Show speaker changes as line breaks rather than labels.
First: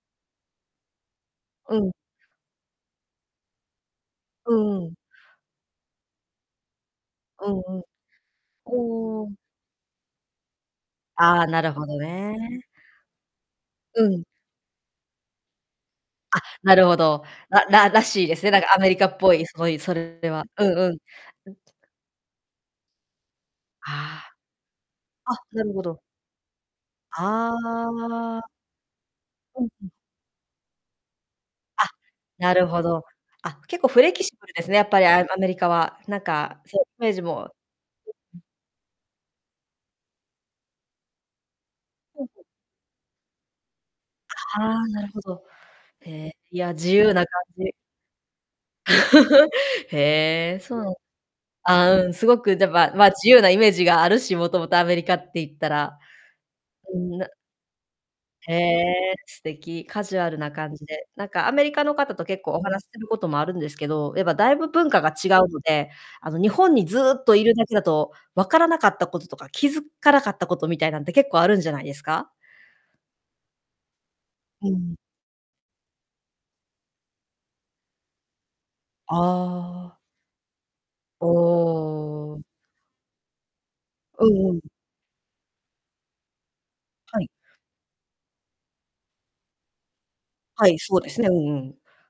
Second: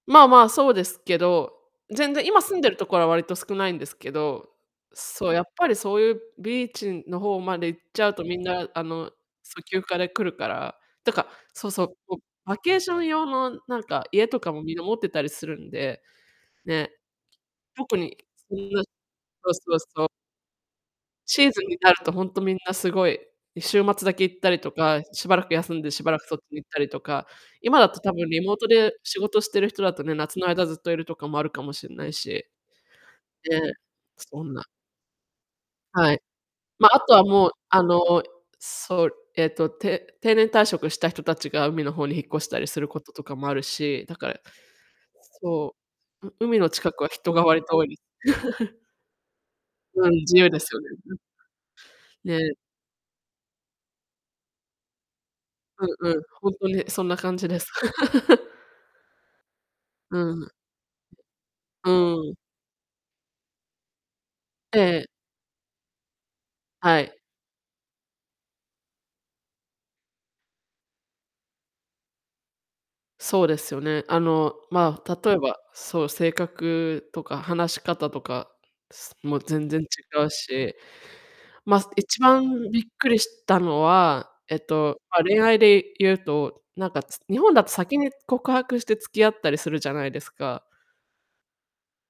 まあまあ、そうですけど。
うん。
全然今住んでるところは割と少ないんですけど。
うんうん。
そう、やっぱりそういうビーチの方
う
ま
ん
で行っ
う
ちゃうとみんな、あの、
ん。うーん。
そう、休暇で来るから。だか
ああ、な
そう
る
そ
ほ
う、
ど
も、バ
ね。
ケーション用のなん
う
か
ん。
家とかもみんな持ってたりするんで。
あ、なる
ね、
ほど、らら
特
ら
に
しいですね、
そん
なんかア
な
メリカっぽい、
そ
す
う
ご
そう
いそ
そう。
れはうんうん、
シー
うん。
ズンになるとほんとみんなすごい、い週末だけ
あ
行ったりとか、し
あ。あ、
ばらく
なる
休ん
ほ
で
ど。
しばらくそっち行ったりとか、今
あ
だと多分リ
あ。
モートで仕事して
うん、
る人
うん。
だとね、夏の間ずっといるとかもあるかも
あ、
しんないし。
なるほど、あ、
ね。
結構フレキシ
そ
ブ
ん
ル
な。
ですね、やっぱり、あ、アメリカは
は
な
い。
んかそう
ま、あ
イメー
と
ジ
は
も。
もう
う
あの、
うん。
そう、えっと、定定年退職した人たちが海の方に引っ越
[unintelligible]
したりすることとかもあるし。だかえ
ああ、なるほど。
そう。
へ、
う海
い
の
や、自
近くは
由な
人
感
が割
じ。
と多い。うん、自由
へ
で
え、
す
そ
よ
う
ね、
なん
うん。
ああ、うん、すご
ね。
く、でばま、自由なイメージがあるし、もともとアメリカって言った
う
ら。
ん、うん、ほんとに
う
そんな
ん、な
感じです。
へえ、素敵。カジ
う
ュアル
ん。
な感じで。なんかアメリカ
う
の方と
ん。
結構お話しすることもあるんですけど、やっぱだいぶ
えええ
文化
え。
が違うので、あの、日本にず
はい。
っといるだけだと分からなかったこととか、気づかなかったことみたいなんって結構あるんじゃないですか？
そうですよね。あの、
うん。
まあ、例えば、そう、性格とか話し方とか、すもう全然違
ああ。
うし。
お
ま、す一
お。
番びっくりしたの
う
は、
んう
えっ
ん。
と、ま、恋愛で言うと、なんかつ
はい。
日本だと先に告白して付き合ったりするじゃないですか。
はい、そうですね、うんうん。